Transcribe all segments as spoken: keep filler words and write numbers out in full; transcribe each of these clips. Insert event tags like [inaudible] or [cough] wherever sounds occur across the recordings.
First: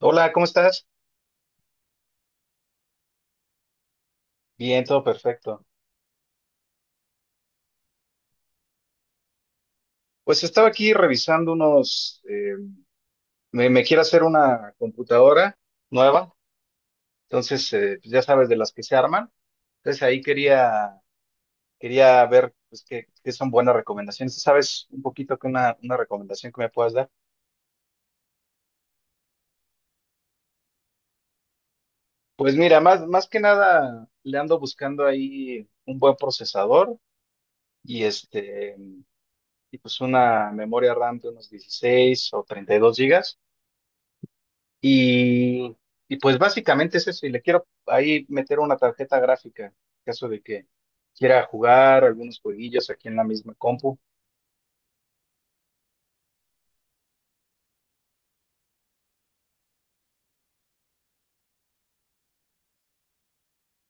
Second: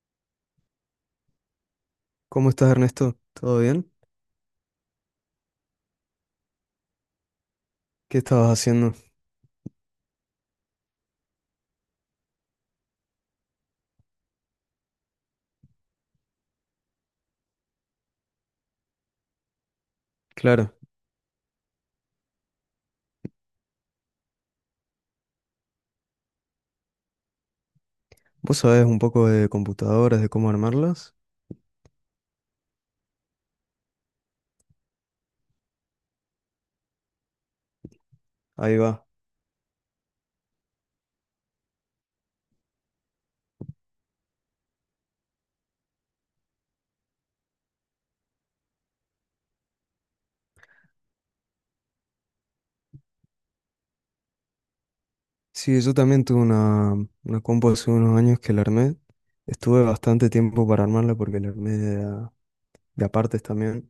Hola, ¿cómo estás? ¿Cómo estás, Ernesto? ¿Todo bien? Bien, todo perfecto. ¿Qué estabas haciendo? Pues estaba aquí revisando unos, eh, me, me quiero hacer una computadora nueva, entonces eh, pues ya sabes de las que se arman. Entonces ahí Claro, quería, quería ver pues, qué, qué son buenas recomendaciones. ¿Tú ¿Sabes un poquito que una, una recomendación que me puedas dar? vos sabés un poco de computadoras, de cómo armarlas. Pues mira, más, más que nada le ando buscando ahí un buen procesador y este, Ahí va. y pues una memoria RAM de unos dieciséis o treinta y dos gigas. Y, y pues básicamente es eso, y le quiero ahí meter una tarjeta gráfica, en caso de que quiera jugar algunos jueguillos aquí en la misma compu. Sí, yo también tuve una, una compu hace unos años que la armé. Estuve bastante tiempo para armarla porque la armé de, a- de a partes también.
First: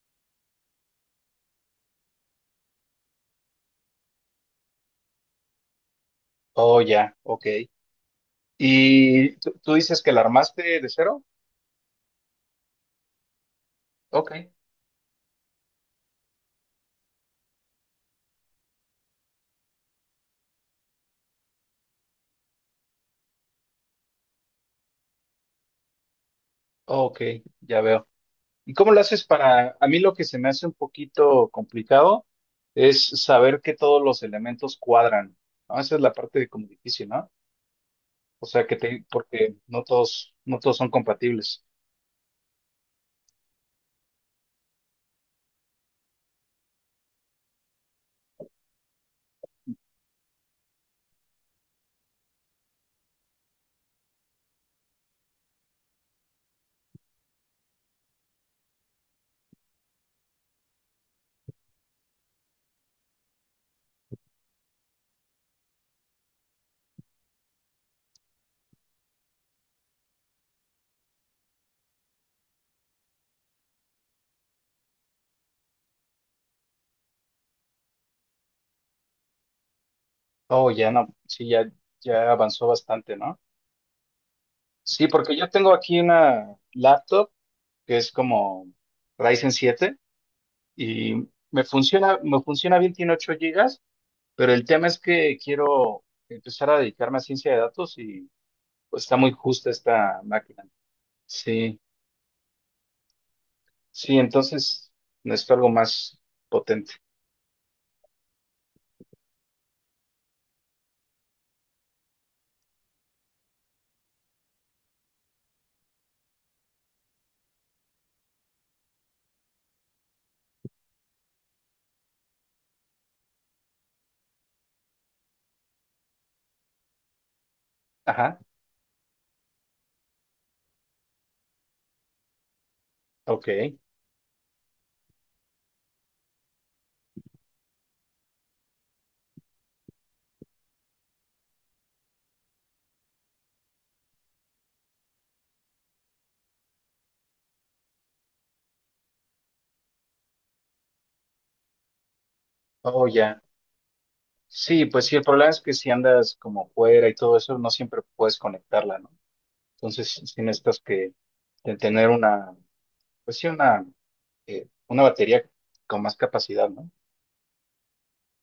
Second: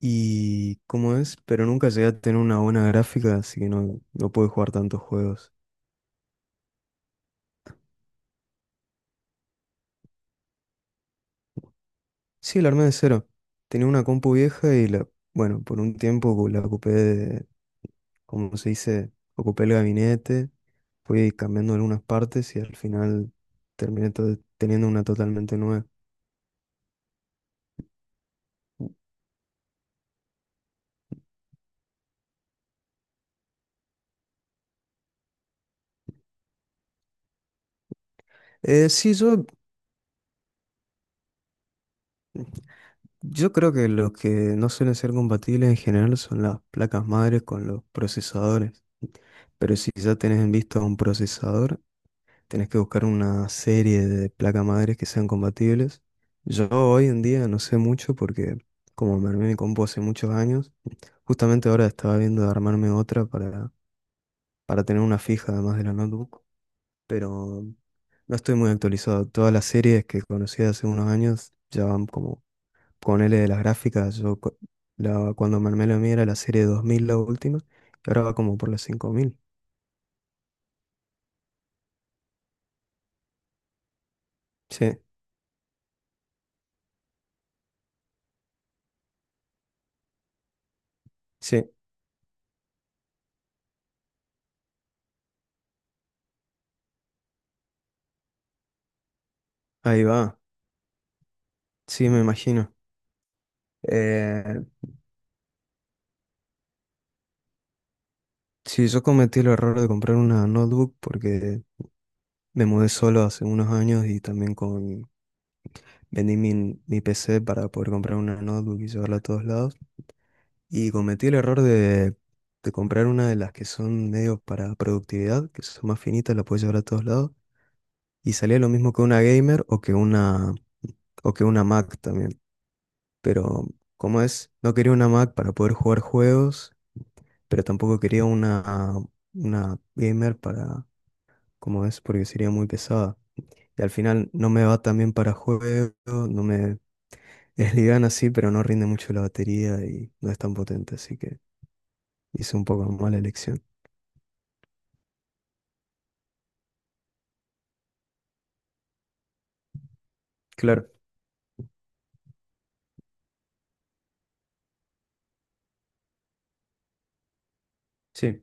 Y cómo es, pero nunca llegué a tener una buena gráfica, así que no, no pude jugar tantos juegos. Oh, ya, ok. ¿Y tú, tú dices que la armaste de cero? Sí, la armé de cero. Tenía una Ok, compu vieja y la, bueno, por un tiempo la ocupé, como se dice, ocupé el gabinete, fui cambiando algunas partes y al final terminé to- teniendo una totalmente nueva. ok, ya veo. ¿Y cómo lo haces para, a mí lo que se me hace un poquito complicado es saber que todos los elementos cuadran, ¿no? Esa es la parte como difícil, ¿no? O sea, que Eh, te, sí, yo, porque no todos, no todos son compatibles. yo creo que los que no suelen ser compatibles en general son las placas madres con los procesadores. Pero si ya tenés en vista un procesador, tenés que buscar una serie de placas madres que sean compatibles. Yo hoy en día no sé mucho porque como me armé mi compu hace muchos años, justamente ahora estaba viendo de armarme otra para para tener una fija además de la notebook, pero no estoy muy actualizado. Todas las series que conocí hace unos años ya van como con L de las gráficas. Yo cu- la- cuando me armé la mía era la serie dos mil la última, y ahora va como por las cinco mil. Oh, ya no, sí, ya, ya avanzó bastante, ¿no? Sí, Sí, porque yo tengo aquí una laptop que es como Ryzen siete y me sí, funciona, me funciona bien, tiene ocho gigas, pero el tema es que quiero empezar a dedicarme a ciencia de datos y pues está muy justa ahí esta va. máquina. Sí, Sí, me imagino. sí, Eh, entonces necesito algo más potente. sí, yo cometí el error de comprar una notebook porque me mudé solo hace unos años y también con... Vendí mi, mi P C para poder comprar una notebook y llevarla a todos lados. Y cometí el error de, de comprar una de las que son medios para productividad, que son más finitas, la puedes llevar a todos lados. Y Ajá, salía lo mismo que una gamer o que una, o que una Mac también. Pero, ok. como es? No quería una Mac para poder jugar juegos, pero tampoco quería una, una gamer para, como es? Porque sería muy pesada. Y al final no me va tan bien para juegos, no me... [laughs] Es liviana así, pero no rinde mucho la batería y no es tan potente, así que hice un poco Oh, mala ya. elección. Sí, pues sí, el problema es que si andas como fuera y todo eso, no siempre puedes conectarla, ¿no? Entonces, si necesitas Claro. que de tener una, pues sí, una, eh, una batería con más capacidad, ¿no? Sí,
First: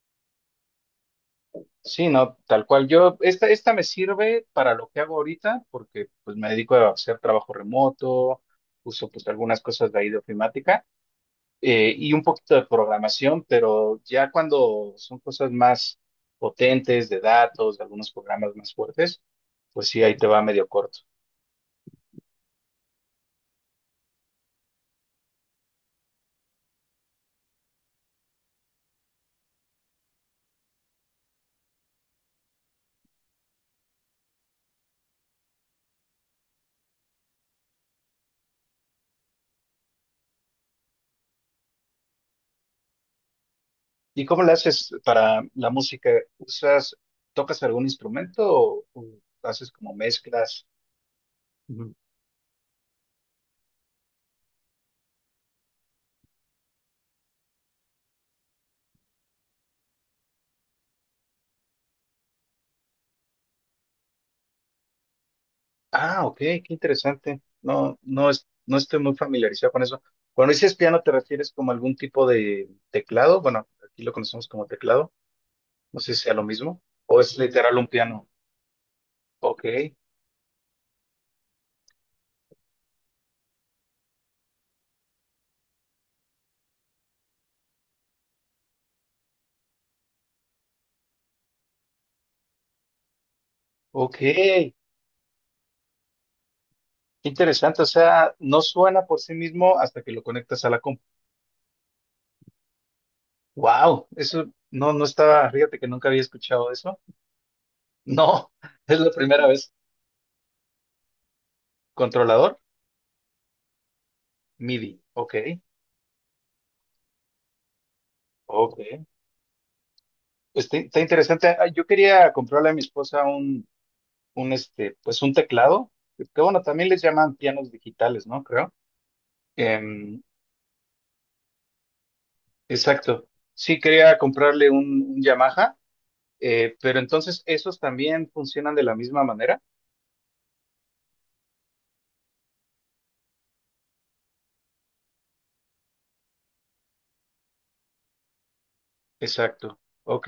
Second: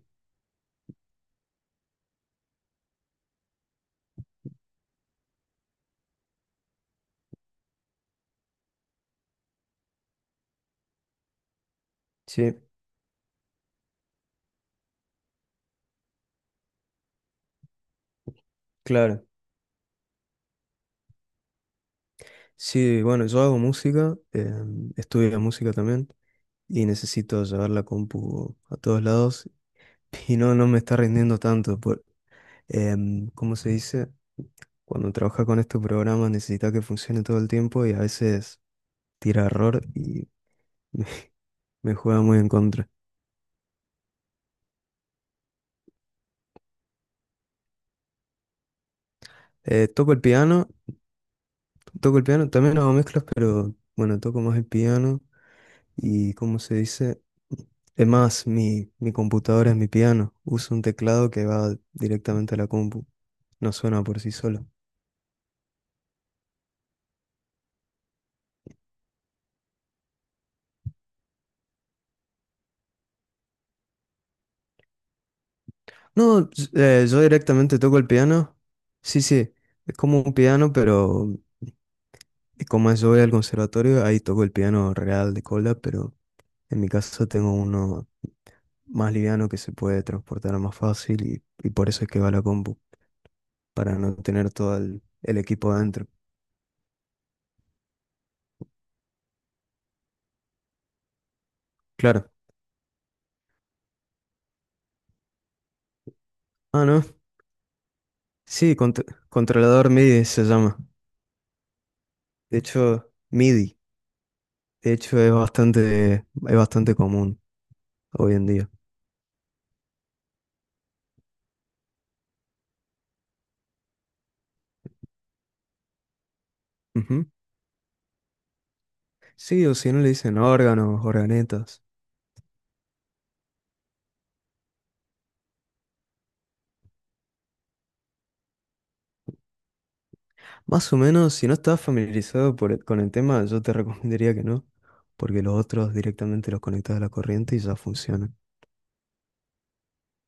Sí, no, tal cual. Yo, esta, esta me sirve para lo que hago ahorita, porque pues me dedico a hacer trabajo remoto, uso pues algunas cosas de ahí de ofimática, eh, y un poquito sí, de programación, pero ya cuando son cosas más potentes de datos, de algunos programas más fuertes, claro. pues sí, ahí te va medio corto. Sí, bueno, yo hago música, eh, estudio música también y necesito llevar la compu a todos lados [laughs] y no, no me está rindiendo tanto. Por, em, ¿cómo se dice? Cuando trabajas con estos programas necesitas que funcione todo el tiempo y a veces tira error y [laughs] me, me juega muy en contra. ¿Y cómo le haces para la música? ¿Usas, tocas algún instrumento o, o haces Eh, como toco el mezclas? piano, Ujú. toco el piano, también hago mezclas, pero bueno, toco más el piano y como se dice? Es más, mi, mi computadora es mi piano. Uso un teclado que va directamente a la compu. No suena por sí solo. Ah, ok, qué interesante. No, no es, no estoy muy familiarizado con eso. Cuando dices piano, ¿te refieres como a algún tipo de teclado? Bueno, aquí lo conocemos como teclado. No sé si sea lo No, s- mismo. eh, ¿O yo es literal directamente un toco el piano? piano. Sí, sí, Ok, es como un piano, pero eh, como yo voy al conservatorio, ahí toco el piano real de cola, pero en mi caso tengo uno más liviano que se puede transportar más fácil y, y por eso es que va a la compu, para no ok. tener Qué todo el, el equipo adentro. interesante. O sea, no suena por sí mismo hasta que lo conectas a la compu. Claro. Wow, eso no, no estaba, fíjate que nunca había escuchado Ah, eso. no. No, Sí, es cont- la primera vez. controlador M I D I se llama. De Controlador hecho, M I D I, de MIDI. hecho es Ok, bastante, es bastante común hoy en día. ok. Pues está, está interesante. Ah, yo quería comprarle a mi esposa un, un este, pues un teclado. Que bueno, también les Ujú. llaman pianos digitales, ¿no? Creo. Sí, o si no le Em, dicen órganos, organetas. exacto. Sí, quería comprarle un, un Yamaha, eh, pero entonces esos también funcionan de la misma manera. Más o menos, si no estás familiarizado por el- con el tema, yo te [laughs] recomendaría que no, porque los otros directamente los conectas a la corriente y ya funcionan. Exacto. Ok.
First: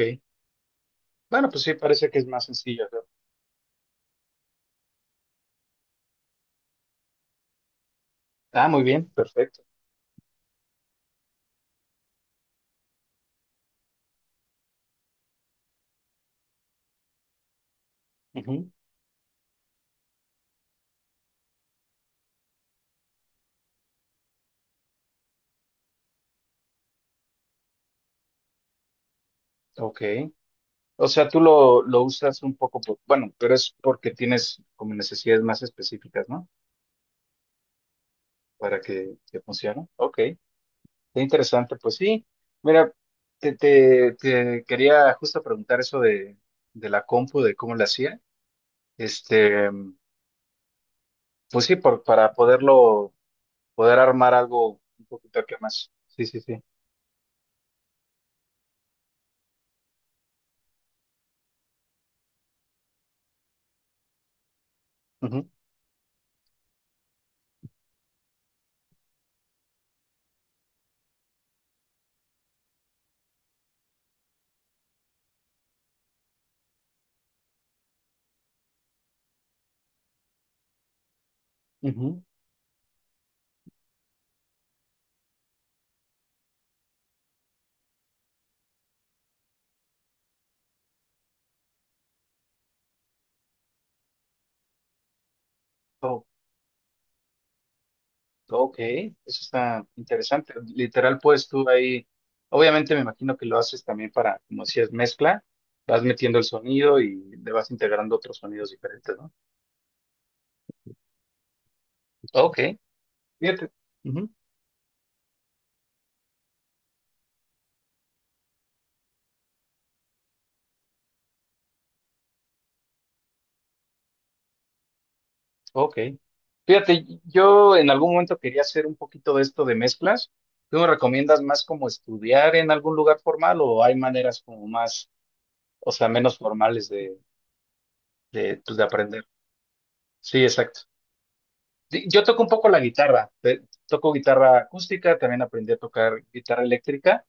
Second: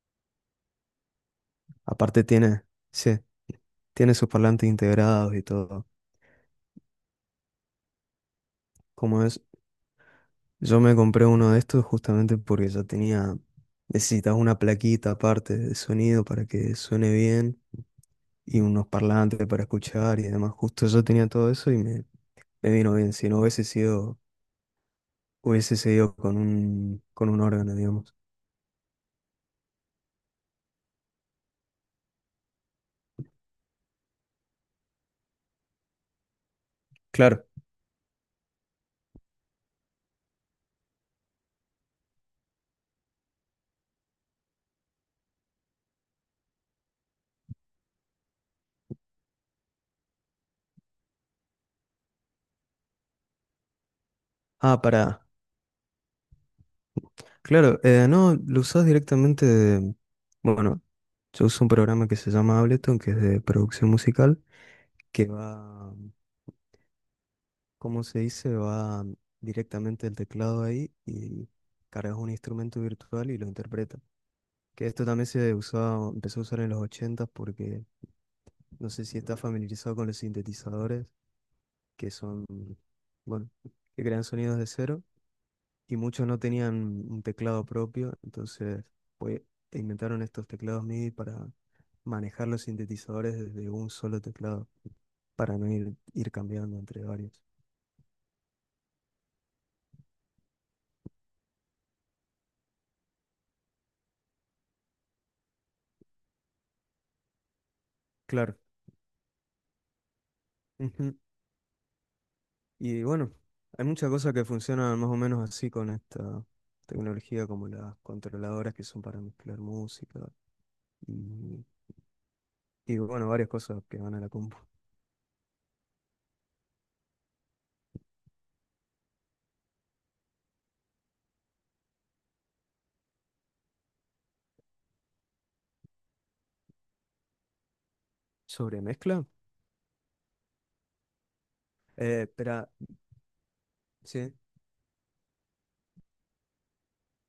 Bueno, pues sí, parece que Aparte es más tiene, sencillo, ¿no? sí, tiene sus parlantes integrados y todo. Ah, muy bien, Como es, perfecto. yo me compré uno de estos justamente porque ya tenía, necesitaba una plaquita aparte de sonido para que suene bien y Ujú, unos parlantes para escuchar y demás. Justo yo tenía todo eso y me, me vino bien. Si no hubiese sido, hubiese seguido con un, con un órgano, digamos. ok. O sea, tú lo, lo usas un poco, por- bueno, pero es porque tienes como necesidades más específicas, ¿no? Claro. Para que, que funcione. Ok, qué interesante. Pues sí, mira, te, te, te quería justo preguntar eso de, de la compu, de cómo la hacía. Este, pues sí, por, para poderlo, poder armar algo Ah, un para. poquito que más. Sí, sí, sí. Claro, eh, no, lo usás directamente de... Bueno, yo uso un programa que se llama Ableton, que es de producción musical, que Ujú, va... como se dice? Va directamente el teclado ahí y cargas un instrumento virtual y lo interpreta. Que esto también se usaba, empezó a usar en los ochenta porque no sé si estás familiarizado con los sintetizadores, que ujú. son, bueno, que crean sonidos de cero y muchos no tenían un teclado propio, entonces pues, inventaron estos teclados M I D I para manejar los sintetizadores desde un solo teclado, para no ir, ir cambiando entre varios. Ok, eso está interesante. Literal, pues tú ahí, obviamente me imagino que lo haces también para, como si es mezcla, vas metiendo el sonido y le vas integrando otros Claro. sonidos diferentes, ¿no? Ujú. Ok, Y bueno, fíjate. hay muchas Ujú, cosas que funcionan más o menos así con esta tecnología, como las controladoras que son para mezclar música y, y bueno, varias cosas que van a la compu. ok. Fíjate, yo en algún momento quería hacer un poquito de esto de mezclas. ¿Tú me recomiendas más como estudiar en algún lugar formal o hay maneras como más, o sea, menos formales de, de, pues, Sobre de aprender? mezcla, Sí, exacto. Di- Yo eh, toco un poco espera, la guitarra, te- toco sí, guitarra acústica, también aprendí a tocar guitarra eléctrica,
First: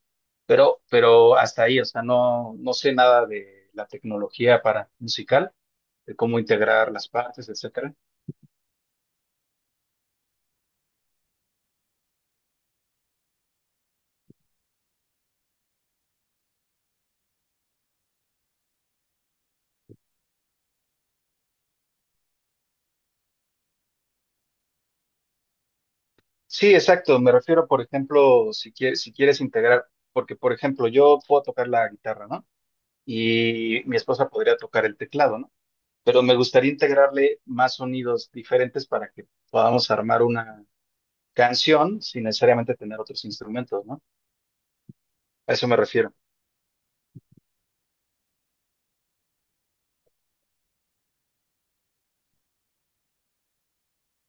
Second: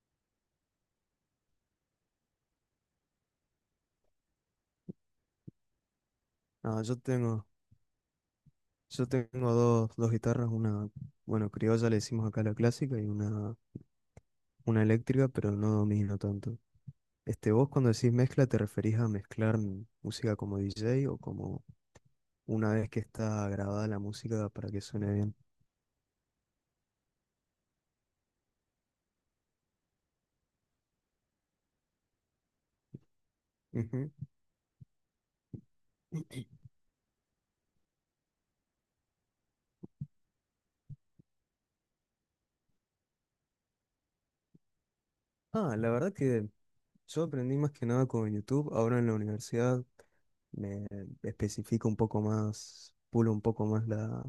pero, pero hasta ahí, o sea, no, no sé nada de la tecnología para musical, de cómo ah, integrar yo las tengo, partes, etcétera. yo tengo dos, dos guitarras, una, bueno, criolla le decimos acá la clásica y una, una eléctrica, pero no domino tanto. Este, vos cuando decís mezcla, ¿te referís a mezclar m- música como D J o como una vez que está grabada la música para que suene bien? Sí, exacto, me refiero, por ejemplo, si quieres, si quieres integrar, porque, por ejemplo, yo puedo tocar la guitarra, ¿no? Y mi Ujú. esposa podría tocar el teclado, ¿no? Pero me gustaría integrarle más sonidos diferentes para que podamos armar una canción sin necesariamente tener otros instrumentos, ¿no? A eso me Ah, la refiero. verdad que yo aprendí más que nada con YouTube. Ahora en la universidad me especifico un poco más, pulo un poco más la,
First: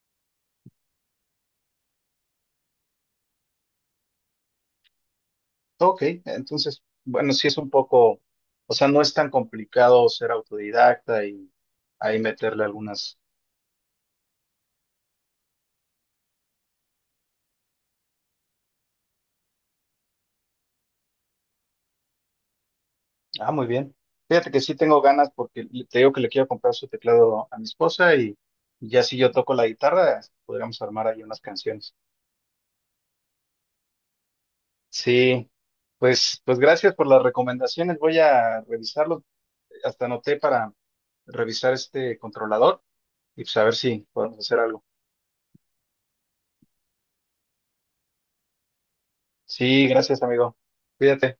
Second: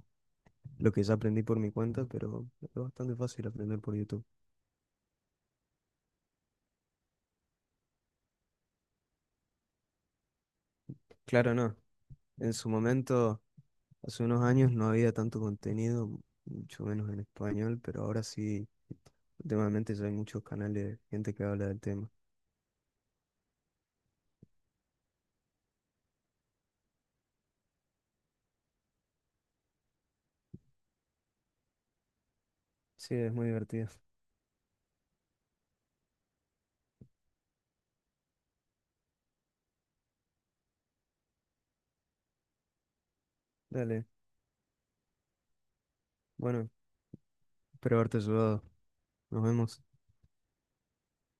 lo que ya aprendí por mi cuenta, pero es bastante fácil aprender por YouTube. Ok, entonces, bueno, sí es un poco, o sea, no es tan complicado ser autodidacta y Claro, no. ahí En meterle su algunas. momento, hace unos años no había tanto contenido, mucho menos en español, pero ahora sí, últimamente ya hay muchos canales de gente que habla del tema. Ah, muy bien. Fíjate que sí tengo ganas porque le- te digo que le quiero comprar su teclado a mi esposa y ya si yo toco la guitarra, podríamos armar ahí unas canciones. Sí, es muy divertido. Sí, pues, pues gracias por las recomendaciones. Voy a revisarlo. Hasta anoté para revisar este controlador y pues a ver si Dale. podemos hacer algo. Bueno, espero haberte ayudado. Nos vemos. Sí, gracias, amigo. Cuídate.